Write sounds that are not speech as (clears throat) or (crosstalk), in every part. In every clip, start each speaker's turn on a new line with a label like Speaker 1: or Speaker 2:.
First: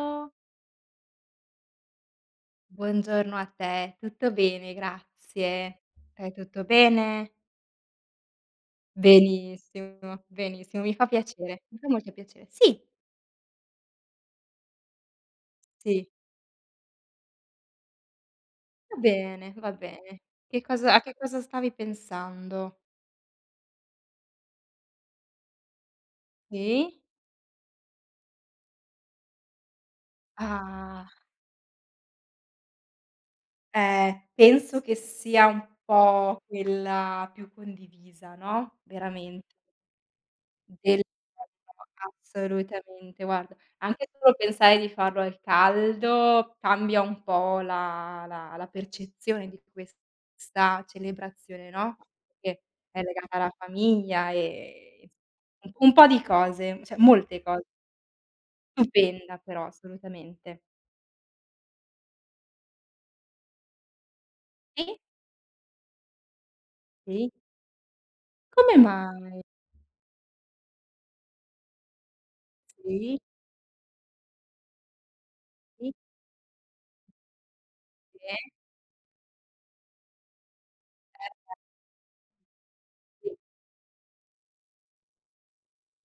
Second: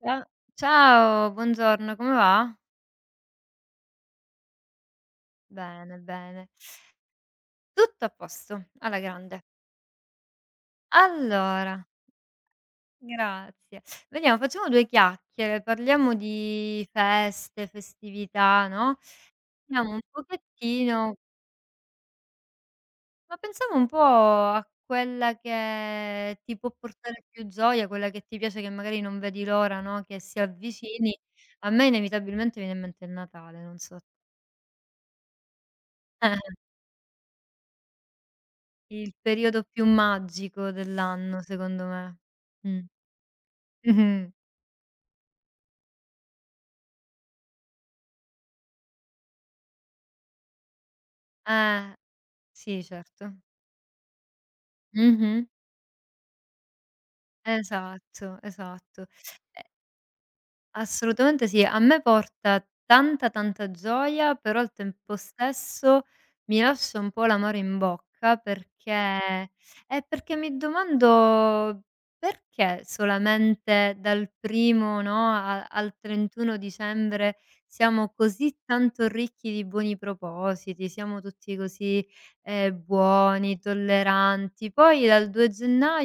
Speaker 1: Cia ciao, buongiorno, come va?
Speaker 2: buongiorno a te. Tutto bene, grazie.
Speaker 1: Bene,
Speaker 2: Te
Speaker 1: bene.
Speaker 2: tutto bene?
Speaker 1: Tutto a posto, alla grande.
Speaker 2: Benissimo, benissimo, mi fa piacere, mi
Speaker 1: Allora,
Speaker 2: fa molto piacere. Sì,
Speaker 1: grazie. Vediamo, facciamo due chiacchiere,
Speaker 2: sì,
Speaker 1: parliamo di feste, festività,
Speaker 2: va
Speaker 1: no,
Speaker 2: bene, va
Speaker 1: vediamo un
Speaker 2: bene. Che cosa a che
Speaker 1: pochettino,
Speaker 2: cosa stavi pensando?
Speaker 1: ma pensiamo un po' a quella che ti può
Speaker 2: Sì?
Speaker 1: portare più gioia, quella che ti piace, che magari non vedi l'ora, no, che si
Speaker 2: Ah,
Speaker 1: avvicini. A me inevitabilmente viene in mente il Natale, non so (laughs)
Speaker 2: penso che sia un
Speaker 1: a
Speaker 2: po'
Speaker 1: te.
Speaker 2: quella più condivisa, no,
Speaker 1: Il
Speaker 2: veramente.
Speaker 1: periodo più magico
Speaker 2: Del
Speaker 1: dell'anno secondo
Speaker 2: (unintelligible)
Speaker 1: me. Mh.
Speaker 2: assolutamente. Guarda, anche
Speaker 1: Mh-mh.
Speaker 2: solo pensare di farlo al caldo cambia un po' la percezione di questa celebrazione,
Speaker 1: Eh,
Speaker 2: no, perché
Speaker 1: sì
Speaker 2: è
Speaker 1: certo.
Speaker 2: legata alla famiglia,
Speaker 1: Mh-mh.
Speaker 2: un po' di cose, cioè molte cose.
Speaker 1: Esatto, esatto.
Speaker 2: Stupenda
Speaker 1: E
Speaker 2: però, assolutamente.
Speaker 1: Assolutamente sì. A me porta tanta, tanta gioia, però al
Speaker 2: Sì,
Speaker 1: tempo stesso mi lascia un po'
Speaker 2: sì.
Speaker 1: l'amaro in bocca
Speaker 2: Come mai?
Speaker 1: perché mi domando: perché
Speaker 2: Sì,
Speaker 1: solamente dal 1° no, a
Speaker 2: sì, sì.
Speaker 1: al 31 dicembre siamo così tanto ricchi di buoni propositi, siamo tutti
Speaker 2: Eh,
Speaker 1: così,
Speaker 2: eh,
Speaker 1: buoni, tolleranti, poi dal 2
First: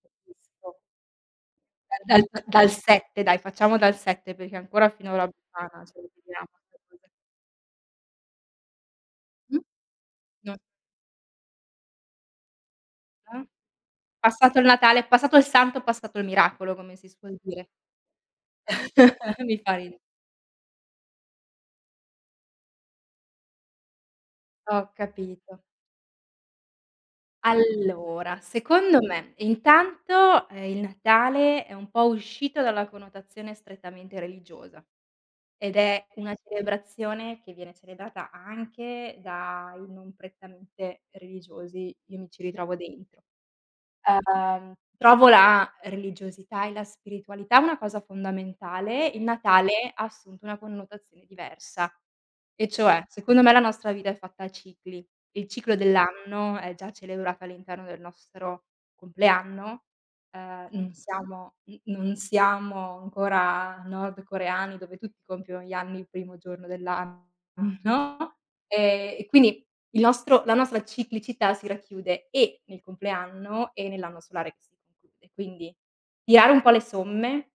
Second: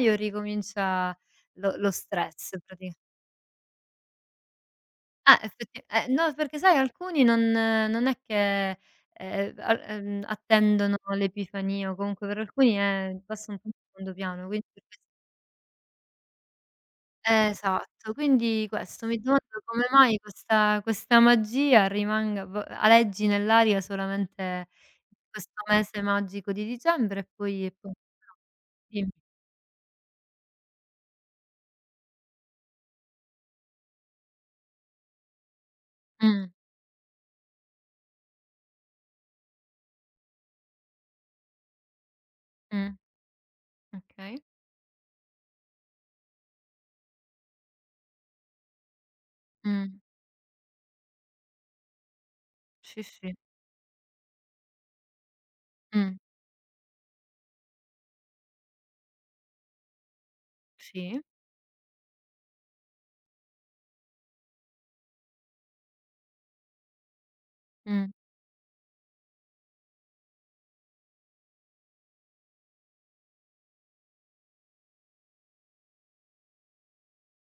Speaker 2: sì, capisco.
Speaker 1: ricomincia lo
Speaker 2: Dal d
Speaker 1: stress
Speaker 2: dal
Speaker 1: praticamente.
Speaker 2: 7 dai, facciamo dal 7 perché ancora fino ce
Speaker 1: Ah, effetti
Speaker 2: le
Speaker 1: no,
Speaker 2: tiriamo
Speaker 1: perché sai
Speaker 2: ste cose.
Speaker 1: alcuni non è che,
Speaker 2: Mh?
Speaker 1: al
Speaker 2: No
Speaker 1: attendono l'epifania o comunque per alcuni è
Speaker 2: (unintelligible)
Speaker 1: passa un po' in secondo piano,
Speaker 2: passato il
Speaker 1: quindi per ques
Speaker 2: Natale, passato il santo, passato il miracolo, come si suol dire.
Speaker 1: esatto. Quindi questo mi
Speaker 2: (laughs) Mi
Speaker 1: domando
Speaker 2: fa
Speaker 1: come
Speaker 2: ridere.
Speaker 1: mai questa magia rimanga v aleggi nell'aria solamente
Speaker 2: Ho capito.
Speaker 1: questo mese magico di dicembre, e poi no.
Speaker 2: Allora, secondo
Speaker 1: Dimmi.
Speaker 2: me intanto, il Natale è un po' uscito dalla connotazione strettamente religiosa ed è una
Speaker 1: Mh,
Speaker 2: celebrazione che viene celebrata anche dai non prettamente religiosi, io mi ci ritrovo
Speaker 1: mh,
Speaker 2: dentro.
Speaker 1: okay.
Speaker 2: Trovo la religiosità e la spiritualità una cosa fondamentale, il Natale
Speaker 1: Mh,
Speaker 2: ha assunto una connotazione diversa. E
Speaker 1: sì,
Speaker 2: cioè,
Speaker 1: sì.
Speaker 2: secondo me la nostra vita è fatta a cicli. Il ciclo
Speaker 1: Mh,
Speaker 2: dell'anno è già celebrato all'interno del nostro compleanno, non
Speaker 1: sì.
Speaker 2: siamo n non siamo ancora nordcoreani dove tutti compiono gli anni il primo giorno dell'anno, (laughs)
Speaker 1: Mh,
Speaker 2: no, e quindi il nostro la nostra ciclicità si racchiude e nel compleanno e nell'anno solare che si conclude. Quindi tirare un po' le somme,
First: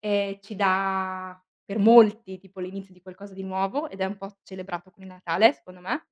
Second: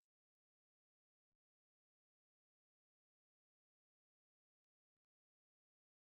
Speaker 2: ci dà per molti tipo l'inizio di qualcosa di nuovo ed è un po' celebrato con il Natale secondo me,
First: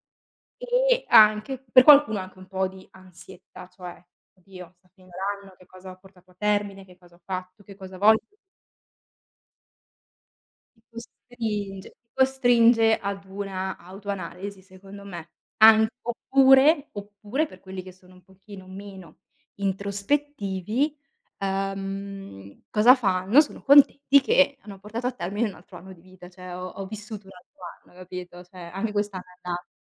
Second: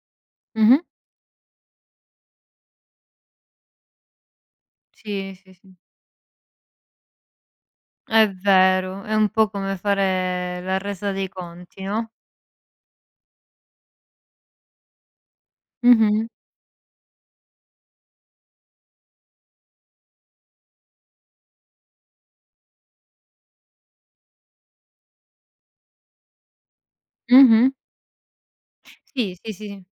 Speaker 1: mh-mh.
Speaker 2: e anche per qualcuno anche un po' di ansietta, cioè: "Oddio, sta finendo
Speaker 1: Sì, sì,
Speaker 2: l'anno, che
Speaker 1: sì.
Speaker 2: cosa ho portato a termine, che cosa ho fatto, che cosa voglio".
Speaker 1: È vero, è un po' come fare la
Speaker 2: Ti
Speaker 1: resa dei
Speaker 2: costringe
Speaker 1: conti,
Speaker 2: ti
Speaker 1: no.
Speaker 2: costringe ad una autoanalisi secondo me. An
Speaker 1: Mh-mh,
Speaker 2: oppure oppure per quelli che sono un pochino meno introspettivi, cosa fanno? Sono contenti che hanno portato a termine un altro anno di vita, cioè ho vissuto un altro
Speaker 1: mh-mh.
Speaker 2: anno, capito, cioè anche quest'anno
Speaker 1: Sì,
Speaker 2: è
Speaker 1: sì, sì,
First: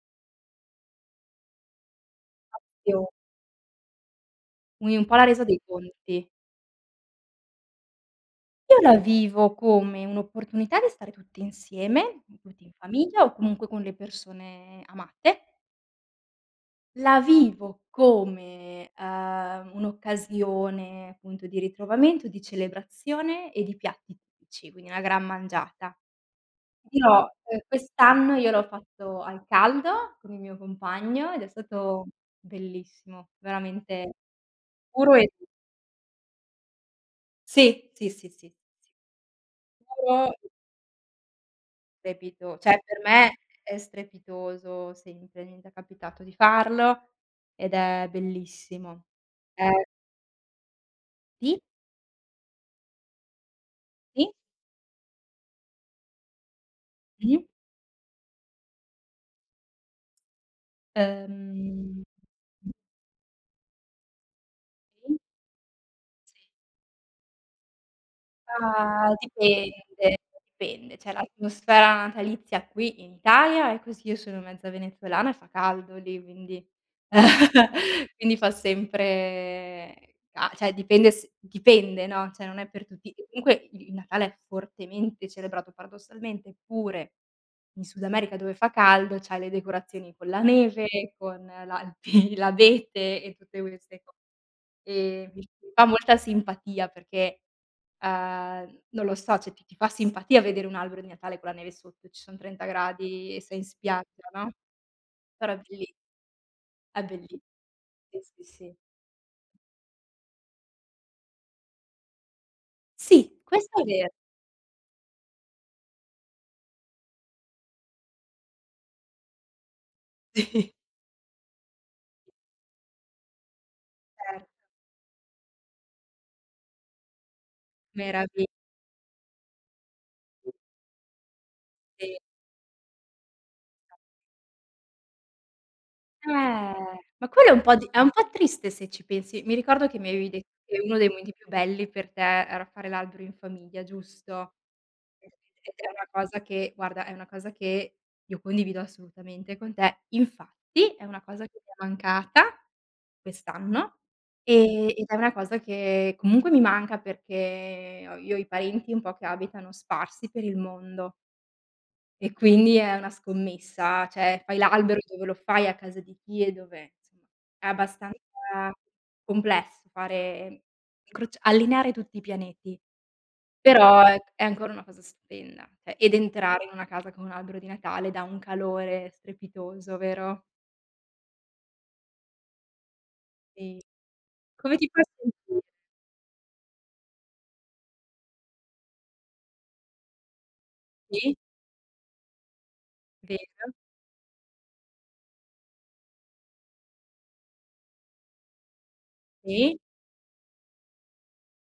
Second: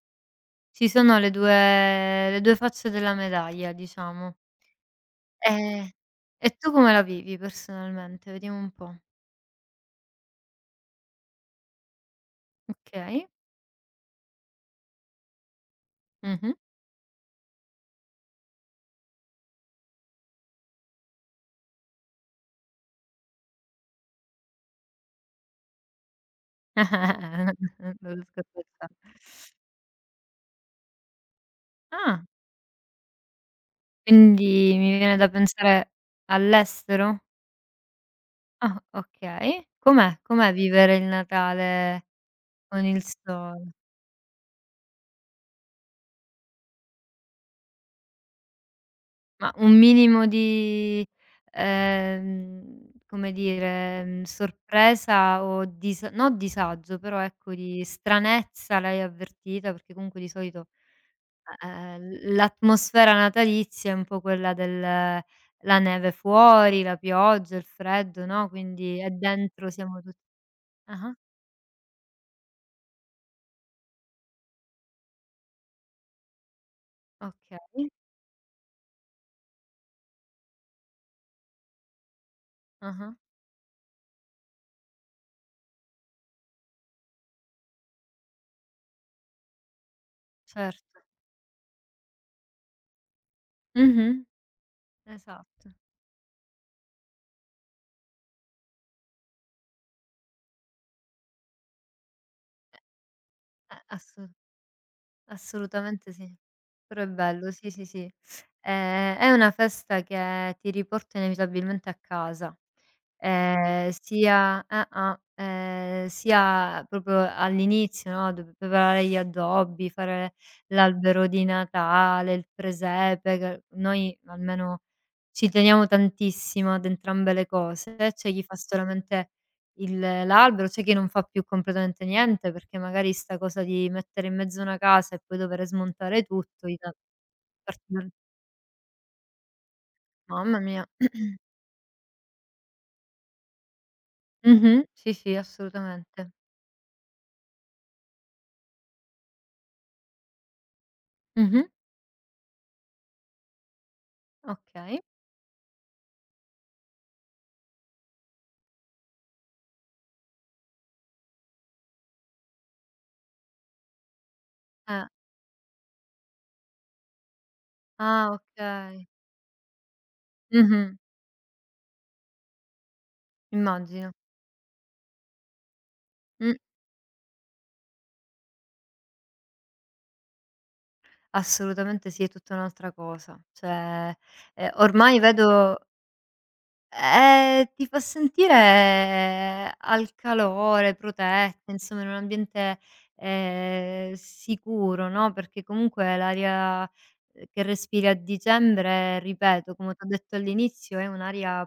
Speaker 1: ci sono le 2 facce
Speaker 2: l'astio,
Speaker 1: della medaglia, diciamo.
Speaker 2: quindi un po' la resa dei
Speaker 1: Ehm,
Speaker 2: conti.
Speaker 1: e tu come la vivi personalmente? Vediamo un
Speaker 2: Io la
Speaker 1: po'.
Speaker 2: vivo come un'opportunità di stare tutti insieme, tutti in famiglia
Speaker 1: Okay,
Speaker 2: o comunque con le persone amate.
Speaker 1: mh-mh.
Speaker 2: La vivo come, un'occasione appunto di ritrovamento, di celebrazione e di piatti tipici, quindi una gran mangiata. Dirò,
Speaker 1: (laughs) Non
Speaker 2: quest'anno
Speaker 1: riesco a
Speaker 2: io l'ho
Speaker 1: pensare.
Speaker 2: fatto al caldo con il mio compagno ed è stato
Speaker 1: Ah,
Speaker 2: bellissimo, veramente
Speaker 1: quindi mi
Speaker 2: puro
Speaker 1: viene da
Speaker 2: e
Speaker 1: pensare all'estero?
Speaker 2: sì, sì, sì, sì,
Speaker 1: Ah, okay.
Speaker 2: puro
Speaker 1: Com'è
Speaker 2: e
Speaker 1: com'è vivere il Natale
Speaker 2: trepido cioè
Speaker 1: con
Speaker 2: per
Speaker 1: il
Speaker 2: me
Speaker 1: sole?
Speaker 2: è strepitoso sempre, mi è già capitato di farlo ed è bellissimo.
Speaker 1: Ma
Speaker 2: Ehm
Speaker 1: un minimo di,
Speaker 2: sì,
Speaker 1: come dire,
Speaker 2: sì,
Speaker 1: sorpresa o dis no, disagio, però
Speaker 2: mh-mh.
Speaker 1: ecco di stranezza l'hai avvertita? Perché comunque di solito,
Speaker 2: Ehm,
Speaker 1: l'atmosfera natalizia è un po' quella del
Speaker 2: sì.
Speaker 1: la neve fuori, la pioggia, il freddo, no, quindi e
Speaker 2: Ah,
Speaker 1: dentro siamo tu
Speaker 2: dipende, dipende. Cioè
Speaker 1: ah-ah,
Speaker 2: l'atmosfera natalizia qui in Italia è così, io sono mezza venezuelana e fa caldo lì, quindi
Speaker 1: okay,
Speaker 2: (laughs) quindi fa sempre ca cioè dipende, no, cioè non è per tutti.
Speaker 1: ah-ah,
Speaker 2: E comunque il Natale è fortemente celebrato paradossalmente, eppure in Sud America dove fa caldo c'hai le decorazioni con la
Speaker 1: certo.
Speaker 2: neve, con l'alpi (laughs) l'abete e tutte queste co
Speaker 1: Mh-mh,
Speaker 2: mi
Speaker 1: esatto.
Speaker 2: fa molta simpatia perché non lo so, cioè ti fa simpatia vedere un albero di Natale con la neve sotto, ci son 30 gradi e sei in spiaggia,
Speaker 1: Assu
Speaker 2: no, però
Speaker 1: Assolutamente sì. Però
Speaker 2: è
Speaker 1: è
Speaker 2: belli
Speaker 1: bello, sì, sì, sì.
Speaker 2: sì, sì, sì.
Speaker 1: È una festa che ti riporta inevitabilmente a casa.
Speaker 2: Sì, questo è vero.
Speaker 1: Sia ah-ah, Sia proprio all'inizio, no, dove preparare gli addobbi, fare
Speaker 2: (laughs)
Speaker 1: l'albero di Natale, il presepe, che noi
Speaker 2: Certo,
Speaker 1: almeno ci teniamo tantissimo ad entrambe le cose. C'è chi
Speaker 2: meravigli
Speaker 1: fa solamente il l'albero, c'è chi non fa più completamente niente, perché magari 'sta cosa di mettere in mezzo una casa e poi dover smontare tutto gli dà
Speaker 2: Ma quello è
Speaker 1: particolar
Speaker 2: un po' triste se ci pensi. Mi ricordo che mi avevi detto
Speaker 1: mamma
Speaker 2: che
Speaker 1: mia.
Speaker 2: uno dei momenti
Speaker 1: (clears throat)
Speaker 2: più belli per te era fare l'albero in famiglia, giusto?
Speaker 1: Mh-mh. Sì,
Speaker 2: Ed
Speaker 1: sì,
Speaker 2: è una
Speaker 1: assolutamente.
Speaker 2: cosa che guarda, è una cosa che io condivido assolutamente con te. Infatti è una cosa che
Speaker 1: Mh-mh.
Speaker 2: mi è mancata quest'anno,
Speaker 1: Okay.
Speaker 2: ed è una cosa che comunque mi manca perché ho io ho i parenti un po' che abitano sparsi per il mondo e quindi è una scommessa, cioè fai l'albero
Speaker 1: Eh.
Speaker 2: dove lo fai, a casa di chi e dove, insomma è abbastanza
Speaker 1: Ah, okay.
Speaker 2: complesso fare
Speaker 1: Mh-mh.
Speaker 2: incrocia allineare tutti i pianeti. Però
Speaker 1: Immagino.
Speaker 2: è ancora una cosa stupenda, cioè ed
Speaker 1: Mh.
Speaker 2: entrare in una casa con un albero di Natale dà un calore strepitoso, vero?
Speaker 1: Assolutamente sì, è tutta un'altra cosa.
Speaker 2: Sì.
Speaker 1: Cioè,
Speaker 2: Come ti fa
Speaker 1: ormai
Speaker 2: sentire?
Speaker 1: vedo. Ti fa sentire al calore,
Speaker 2: Sì,
Speaker 1: protetta, insomma in un ambiente,
Speaker 2: vero,
Speaker 1: sicuro, no, perché comunque l'aria, che respiri a dicembre, ripeto,
Speaker 2: sì,
Speaker 1: come t'ho detto all'inizio, è un'aria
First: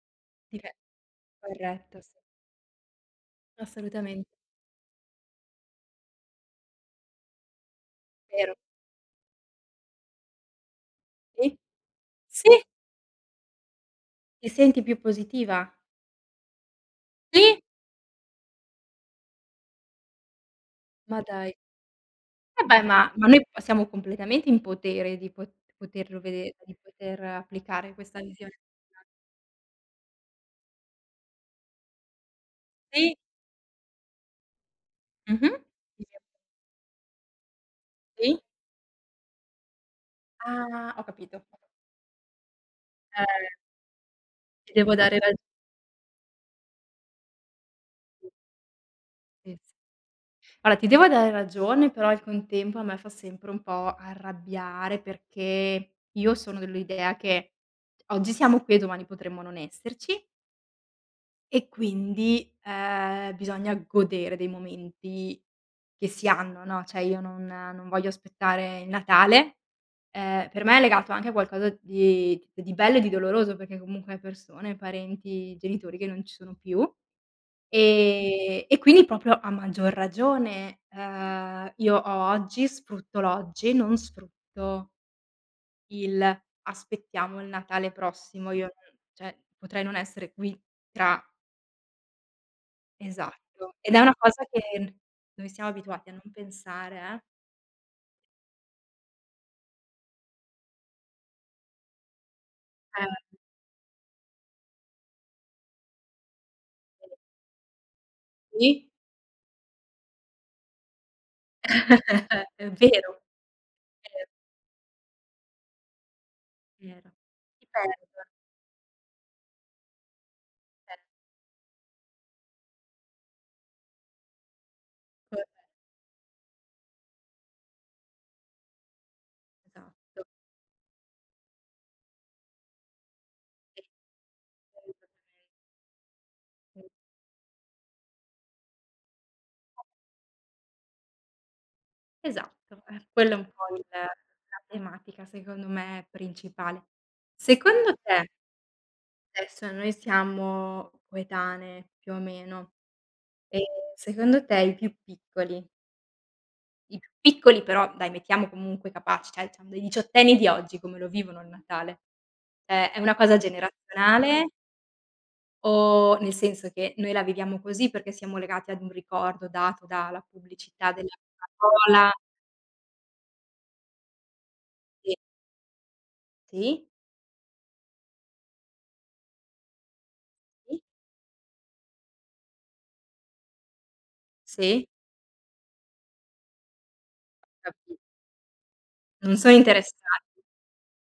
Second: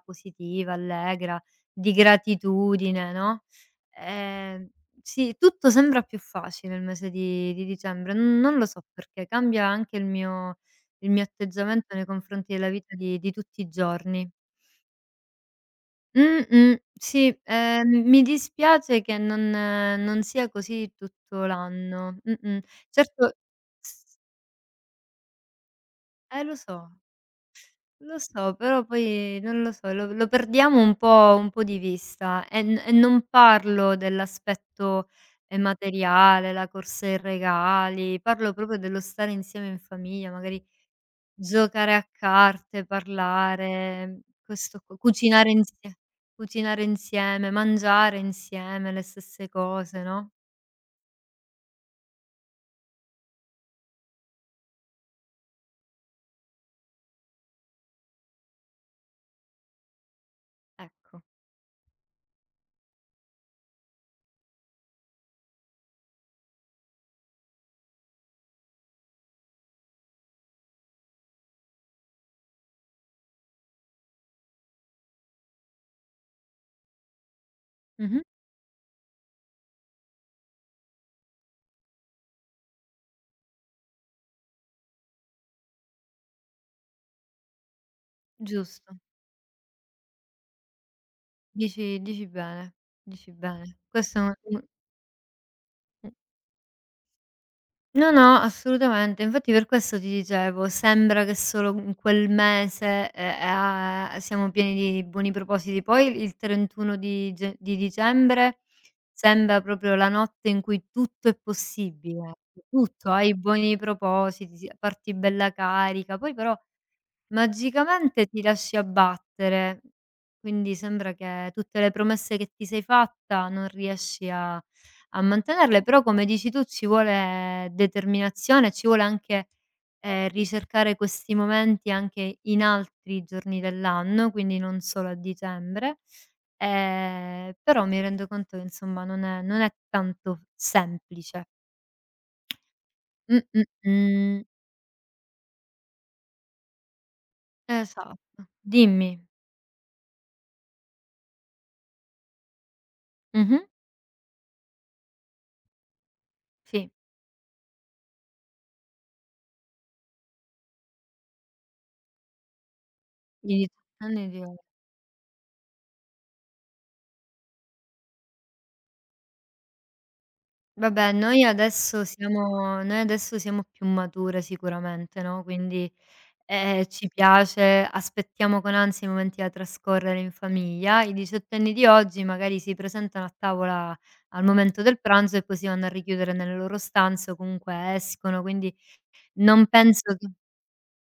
Speaker 2: dife
Speaker 1: positiva, allegra, di
Speaker 2: corretto, sì,
Speaker 1: gratitudine, no,
Speaker 2: assolutamente,
Speaker 1: ehm, sì, tutto sembra più facile il mese di dicembre, n
Speaker 2: vero,
Speaker 1: non lo so perché, cambia anche il mio
Speaker 2: sì,
Speaker 1: atteggiamento nei
Speaker 2: sì.
Speaker 1: confronti della vita di tutti i giorni.
Speaker 2: Ti senti più positiva?
Speaker 1: Mh-mh. Sì,
Speaker 2: Sì?
Speaker 1: mi dispiace che non sia così
Speaker 2: Ma
Speaker 1: tutto
Speaker 2: dai.
Speaker 1: l'anno. Mh-mh.
Speaker 2: Vabbè, ma
Speaker 1: Certo.
Speaker 2: noi siamo
Speaker 1: s
Speaker 2: completamente in potere di po poterlo vedere,
Speaker 1: Lo
Speaker 2: di
Speaker 1: so,
Speaker 2: poter applicare
Speaker 1: lo
Speaker 2: questa
Speaker 1: so,
Speaker 2: visione.
Speaker 1: però poi non lo so, lo perdiamo un po' di vista, e
Speaker 2: Sì,
Speaker 1: non parlo dell'aspetto,
Speaker 2: mh-mh.
Speaker 1: materiale, la corsa ai regali,
Speaker 2: Sì.
Speaker 1: parlo proprio dello stare insieme in famiglia, magari
Speaker 2: Ah, ho capito.
Speaker 1: giocare a carte,
Speaker 2: Eh,
Speaker 1: parlare,
Speaker 2: ti
Speaker 1: questo
Speaker 2: devo
Speaker 1: qua,
Speaker 2: dare rag
Speaker 1: cucinare insieme, mangiare insieme le stesse
Speaker 2: sì, s
Speaker 1: cose, no,
Speaker 2: allora ti devo dare ragione, però al contempo a me fa sempre un po' arrabbiare perché io sono dell'idea che oggi siamo qui e domani potremmo non esserci
Speaker 1: ecco.
Speaker 2: e quindi, bisogna godere dei momenti che si hanno, no, cioè io non voglio aspettare il Natale. Per me è legato anche a qualcosa di bello e di doloroso perché comunque persone, parenti, genitori che non ci sono più.
Speaker 1: Mh-mh,
Speaker 2: E quindi proprio a maggior ragione, io ho oggi, sfrutto l'oggi, non sfrutto il: "Aspettiamo il Natale prossimo." Io
Speaker 1: giusto.
Speaker 2: non cioè, potrei non essere qui tra
Speaker 1: Dici bene, dici
Speaker 2: esatto.
Speaker 1: bene.
Speaker 2: Ed è una
Speaker 1: Questo è un
Speaker 2: cosa che n noi siamo abituati a
Speaker 1: un.
Speaker 2: non pensare, eh.
Speaker 1: No, no, assolutamente. Infatti per questo ti dicevo, sembra che solo in quel mese,
Speaker 2: Eh.
Speaker 1: a siamo pieni di buoni propositi. Poi il 31 di dicembre
Speaker 2: Sì,
Speaker 1: sembra proprio la notte in cui tutto è possibile,
Speaker 2: (laughs) è
Speaker 1: tutto,
Speaker 2: vero,
Speaker 1: hai buoni
Speaker 2: è vero,
Speaker 1: propositi, si parti bella carica, poi però
Speaker 2: vero. Si perdono,
Speaker 1: magicamente ti lasci abbattere, quindi
Speaker 2: ecco,
Speaker 1: sembra che tutte le promesse che ti sei fatta non riesci a mantenerle, però come dici tu ci vuole determinazione, ci vuole anche,
Speaker 2: esatto.
Speaker 1: ricercare questi momenti anche in altri giorni
Speaker 2: Sì.
Speaker 1: dell'anno, quindi non
Speaker 2: Assolutamente.
Speaker 1: solo a dicembre. Però mi rendo conto che insomma non è tanto semplice.
Speaker 2: Esatto, quella è
Speaker 1: Mh,
Speaker 2: un
Speaker 1: mh,
Speaker 2: po' il
Speaker 1: mh.
Speaker 2: la tematica secondo me principale. Secondo te
Speaker 1: Esatto. Dimmi.
Speaker 2: adesso noi siamo coetanee più o meno, ehm,
Speaker 1: Mh-mh.
Speaker 2: secondo te i più piccoli
Speaker 1: Sì.
Speaker 2: i più piccoli però dai mettiamo comunque capaci, cioè diciamo dei diciottenni di oggi come lo vivono il Natale? Cioè è una cosa
Speaker 1: Di 18 anni di
Speaker 2: generazionale
Speaker 1: ora.
Speaker 2: o nel senso che noi la viviamo così perché siamo legati ad un ricordo dato dalla pubblicità della
Speaker 1: Vabbè, noi
Speaker 2: Coca
Speaker 1: adesso
Speaker 2: Cola?
Speaker 1: siamo noi adesso siamo più mature
Speaker 2: Sì,
Speaker 1: sicuramente, no, quindi,
Speaker 2: sì,
Speaker 1: ci piace, aspettiamo con ansia i momenti da trascorrere in
Speaker 2: sì,
Speaker 1: famiglia. I diciottenni di oggi magari si presentano a tavola al momento
Speaker 2: sì,
Speaker 1: del pranzo e poi si vanno a richiudere nelle loro stanze o comunque
Speaker 2: capi
Speaker 1: escono, quindi
Speaker 2: non sono
Speaker 1: non penso che.
Speaker 2: interessati,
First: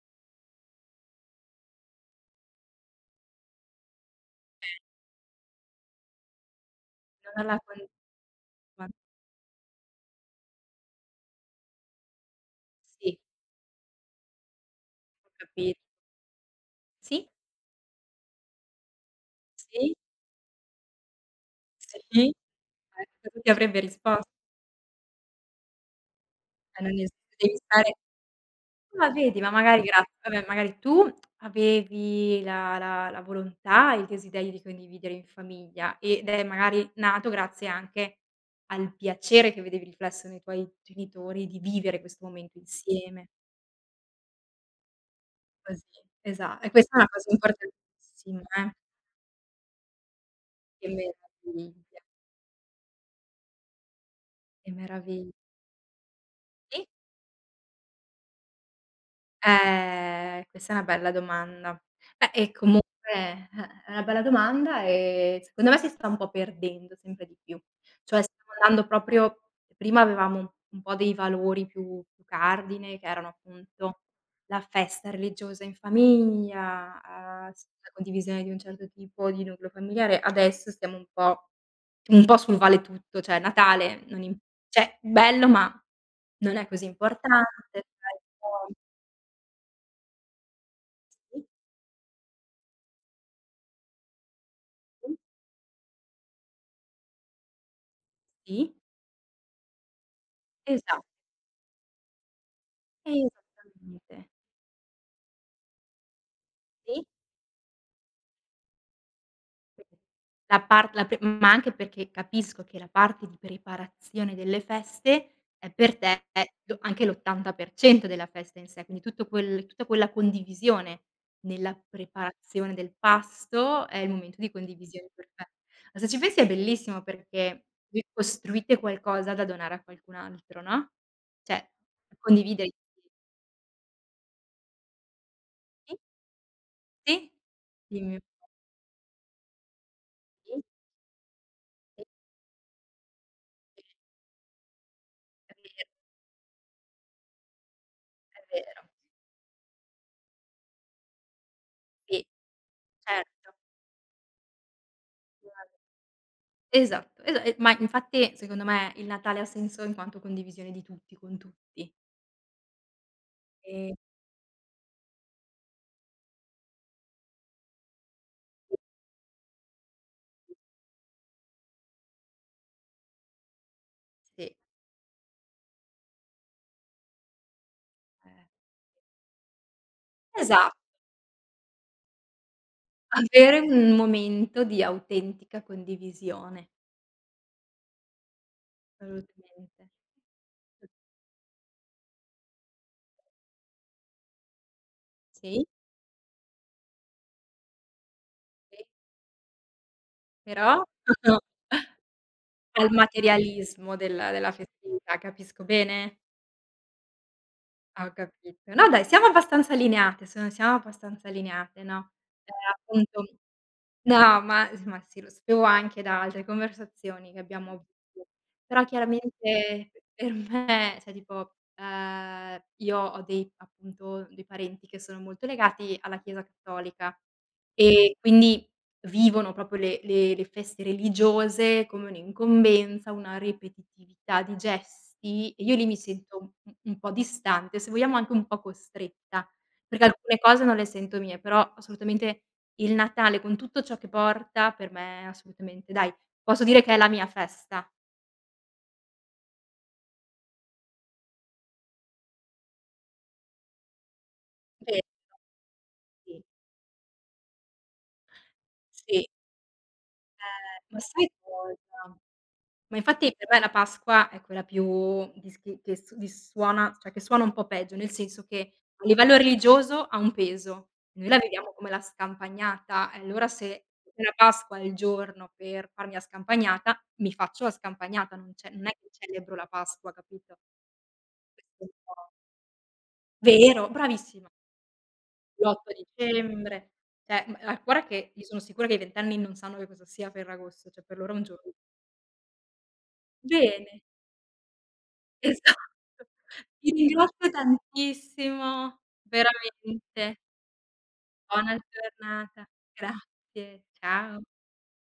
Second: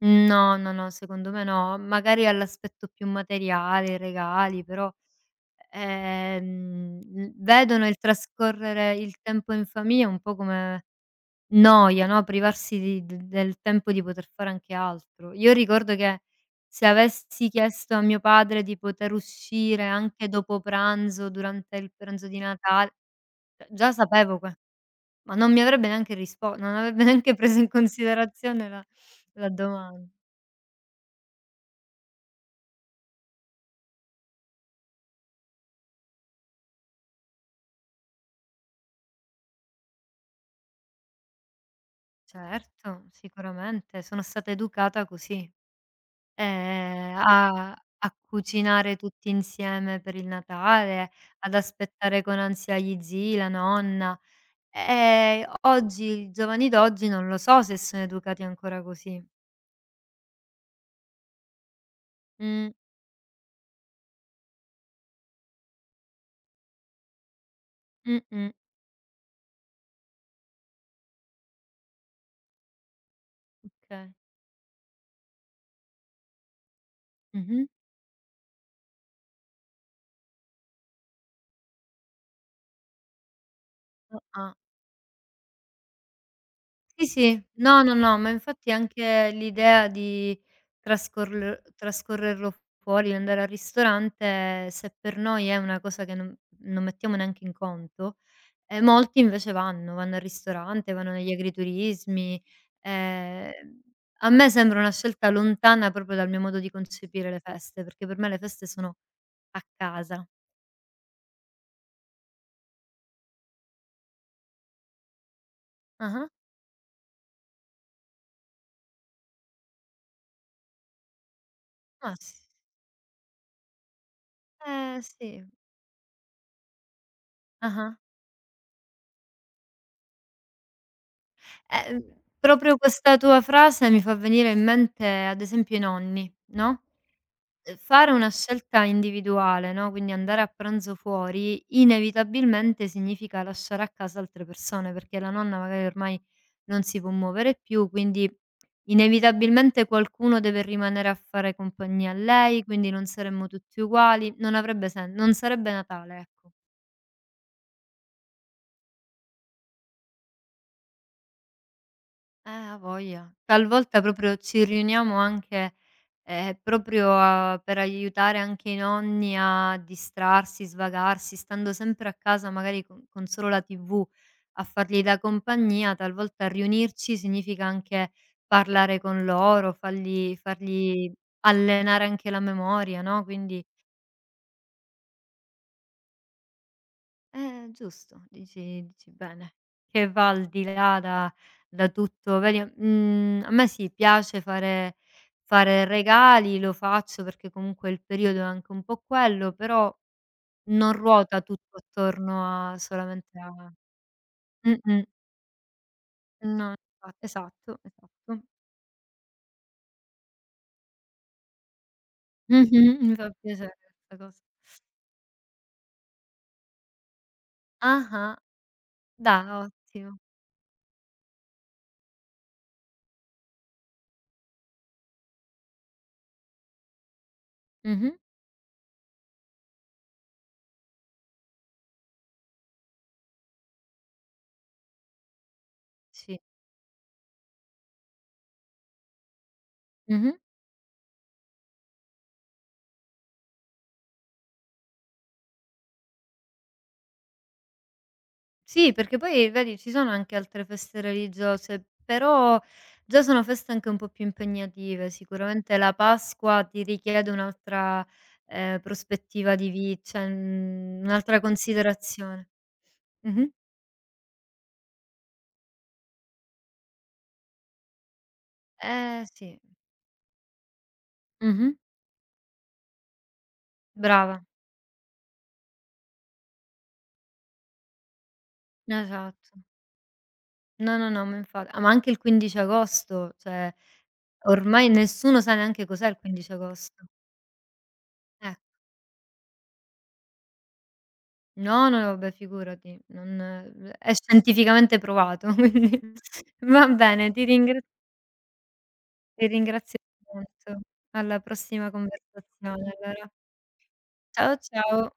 Speaker 1: No, no, no, secondo me no. Magari all'aspetto più materiale, i regali, però l
Speaker 2: non alla
Speaker 1: vedono il trascorrere
Speaker 2: continua.
Speaker 1: il tempo in famiglia un po' come noia, no, privarsi di d
Speaker 2: Sì,
Speaker 1: del tempo di poter fare anche
Speaker 2: ho
Speaker 1: altro. Io
Speaker 2: capi
Speaker 1: ricordo che se
Speaker 2: sì,
Speaker 1: avessi chiesto a mio padre di poter uscire
Speaker 2: sì,
Speaker 1: anche dopo pranzo, durante il
Speaker 2: sì,
Speaker 1: pranzo di Natale,
Speaker 2: ecco, tu ti
Speaker 1: cioè
Speaker 2: avrebbe
Speaker 1: già
Speaker 2: risposto,
Speaker 1: sapevo que ma non mi avrebbe neanche rispo non
Speaker 2: non
Speaker 1: avrebbe (laughs)
Speaker 2: es
Speaker 1: neanche
Speaker 2: devi
Speaker 1: preso in
Speaker 2: stare
Speaker 1: considerazione. La
Speaker 2: ma vedi,
Speaker 1: la
Speaker 2: ma magari
Speaker 1: doman
Speaker 2: grazie, vabbè magari tu avevi la volontà e il desiderio di condividere in famiglia ed è magari nato grazie anche al piacere che vedevi riflesso nei tuoi genitori di vivere questo momento
Speaker 1: Certo,
Speaker 2: insieme,
Speaker 1: sicuramente, sono stata educata così.
Speaker 2: così. Esa e questa è una cosa
Speaker 1: A
Speaker 2: importantissima.
Speaker 1: cucinare tutti insieme per il
Speaker 2: Che
Speaker 1: Natale, ad
Speaker 2: meraviglia,
Speaker 1: aspettare con ansia gli zii, la nonna.
Speaker 2: che meravigl
Speaker 1: Oggi i giovani
Speaker 2: sì?
Speaker 1: d'oggi non lo so se sono educati ancora così.
Speaker 2: Questa è una bella domanda. Beh, e
Speaker 1: Mh,
Speaker 2: comunque è una bella domanda e secondo me si sta un po' perdendo sempre di più. Cioè stiamo
Speaker 1: mh-mh.
Speaker 2: andando proprio prima avevamo un po' dei valori più cardine che erano appunto
Speaker 1: Okay.
Speaker 2: la festa religiosa in famiglia, s
Speaker 1: Mh-mh.
Speaker 2: la condivisione di un certo tipo di nucleo familiare, adesso stiamo un po' sul vale tutto, cioè Natale non im
Speaker 1: Ah-ah.
Speaker 2: cioè bello ma non è così
Speaker 1: Sì,
Speaker 2: importante,
Speaker 1: sì. No, no,
Speaker 2: sai
Speaker 1: no, ma
Speaker 2: un po'.
Speaker 1: infatti anche l'idea di
Speaker 2: Sì,
Speaker 1: trascorl trascorrerlo fuori, andare al ristorante, se
Speaker 2: mh.
Speaker 1: per noi è una cosa che non mettiamo neanche in conto.
Speaker 2: Sì,
Speaker 1: Molti invece vanno al ristorante,
Speaker 2: esa
Speaker 1: vanno negli agriturismi. Ehm,
Speaker 2: esattamente.
Speaker 1: A me sembra una scelta lontana proprio dal mio modo di
Speaker 2: Sì.
Speaker 1: concepire le feste, perché per me le feste sono a casa.
Speaker 2: La par la pre ma anche perché capisco che la parte di preparazione delle feste, è per te
Speaker 1: Ah-ah.
Speaker 2: è lo anche l'80% della festa in sé, quindi tutto quel tutta quella condivisione nella
Speaker 1: Ma s
Speaker 2: preparazione del pasto, è il momento di
Speaker 1: eh
Speaker 2: condivisione per
Speaker 1: sì.
Speaker 2: te. Ma se ci pensi è bellissimo perché
Speaker 1: Ah-ah.
Speaker 2: voi costruite qualcosa da donare a qualcun altro, no, cioè
Speaker 1: Eh,
Speaker 2: condividere
Speaker 1: proprio questa tua frase mi fa venire in mente, ad esempio, i
Speaker 2: sì,
Speaker 1: nonni, no?
Speaker 2: sì,
Speaker 1: Fare
Speaker 2: dimmi.
Speaker 1: una scelta individuale, no, quindi andare a
Speaker 2: Sì,
Speaker 1: pranzo fuori, inevitabilmente significa
Speaker 2: sì,
Speaker 1: lasciare a
Speaker 2: sì,
Speaker 1: casa altre persone, perché la
Speaker 2: è
Speaker 1: nonna magari
Speaker 2: vero,
Speaker 1: ormai non si può muovere più, quindi
Speaker 2: è vero.
Speaker 1: inevitabilmente qualcuno deve rimanere a fare compagnia a
Speaker 2: Sì,
Speaker 1: lei, quindi non saremmo
Speaker 2: certo.
Speaker 1: tutti uguali, non avrebbe sen non sarebbe
Speaker 2: (unintelligible)
Speaker 1: Natale, ecco.
Speaker 2: Esatto, esa e ma infatti secondo me il Natale ha senso in quanto condivisione di tutti con tutti.
Speaker 1: A voglia.
Speaker 2: Sì,
Speaker 1: Talvolta proprio ci riuniamo anche, proprio a per aiutare anche
Speaker 2: sì,
Speaker 1: i nonni a distrarsi, svagarsi, stando sempre a casa magari con solo la TV
Speaker 2: sì.
Speaker 1: a fargli da compagnia. Talvolta riunirci significa anche
Speaker 2: Eh.
Speaker 1: parlare con loro, fargli
Speaker 2: Esatto.
Speaker 1: fargli allenare anche la memoria, no,
Speaker 2: Avere
Speaker 1: quindi.
Speaker 2: un momento di autentica condivisione,
Speaker 1: Giusto, dici bene,
Speaker 2: assolutamente.
Speaker 1: che va al di là da tutto, vedi, a me sì, piace fare
Speaker 2: Sì,
Speaker 1: fare regali, lo faccio perché comunque il periodo è anche
Speaker 2: sì.
Speaker 1: un po' quello, però
Speaker 2: Però
Speaker 1: non
Speaker 2: (laughs)
Speaker 1: ruota tutto attorno a
Speaker 2: al
Speaker 1: solamente a
Speaker 2: materialismo della
Speaker 1: mh-mh.
Speaker 2: festività, capisco bene?
Speaker 1: No, infa esatto,
Speaker 2: Ho
Speaker 1: esatto.
Speaker 2: capito. No dai, siamo abbastanza allineate, siamo abbastanza allineate, no,
Speaker 1: Mh-mh, mi
Speaker 2: appunto
Speaker 1: fa piacere questa cosa.
Speaker 2: no, ma sì, lo sapevo anche da altre conversazioni che abbiamo avuto,
Speaker 1: Ah-ah,
Speaker 2: però
Speaker 1: dai,
Speaker 2: chiaramente
Speaker 1: ottimo.
Speaker 2: per me cioè tipo, io ho dei appunto, dei parenti che sono molto legati alla Chiesa cattolica.
Speaker 1: Mh-mh,
Speaker 2: E quindi vivono proprio le feste religiose come un'incombenza, una ripetitività di gesti e io lì mi sento
Speaker 1: sì.
Speaker 2: un po' distante, se vogliamo anche un po' costretta, perché
Speaker 1: Mh-mh.
Speaker 2: alcune cose non le sento mie, però assolutamente il Natale con tutto ciò che porta per me assolutamente dai, posso dire che è la mia festa.
Speaker 1: Sì, perché poi vedi ci sono anche altre feste religiose, però già sono feste anche un po' più
Speaker 2: Vero,
Speaker 1: impegnative. Sicuramente la
Speaker 2: sì,
Speaker 1: Pasqua ti richiede un'altra,
Speaker 2: sì,
Speaker 1: prospettiva di vi cioè,
Speaker 2: ma sai
Speaker 1: un'altra
Speaker 2: cosa?
Speaker 1: considerazione.
Speaker 2: Ma infatti per
Speaker 1: Mh-mh.
Speaker 2: me la Pasqua è quella più dissuona cioè che suona un po' peggio, nel senso che a
Speaker 1: Eh
Speaker 2: livello
Speaker 1: sì.
Speaker 2: religioso ha un peso. Noi la
Speaker 1: Mh-mh.
Speaker 2: vediamo come la scampagnata e allora se la
Speaker 1: Brava,
Speaker 2: Pasqua è il giorno per farmi la scampagnata, mi faccio la scampagnata, non è che celebro
Speaker 1: esatto.
Speaker 2: la Pasqua, capito?
Speaker 1: No, no, no, ma infa ah,
Speaker 2: Questo è un
Speaker 1: ma anche il
Speaker 2: po'
Speaker 1: 15 agosto, cioè
Speaker 2: vero, bravissima,
Speaker 1: ormai nessuno sa neanche
Speaker 2: l'8
Speaker 1: cos'è il 15
Speaker 2: dicembre.
Speaker 1: agosto.
Speaker 2: Cioè, guarda che io
Speaker 1: Eh.
Speaker 2: sono sicura che i 20 anni non sanno che cosa sia Ferragosto, cioè per loro è un giorno
Speaker 1: No, no, no, vabbè figurati, non
Speaker 2: bene.
Speaker 1: è scientificamente provato, (laughs)
Speaker 2: Esatto.
Speaker 1: quindi va
Speaker 2: Ti
Speaker 1: bene,
Speaker 2: ringrazio tantissimo,
Speaker 1: ti ringrazio
Speaker 2: veramente.
Speaker 1: tanto. Alla
Speaker 2: Buona
Speaker 1: prossima
Speaker 2: giornata.
Speaker 1: conversazione allora.
Speaker 2: Grazie, ciao.
Speaker 1: Ciao, ciao.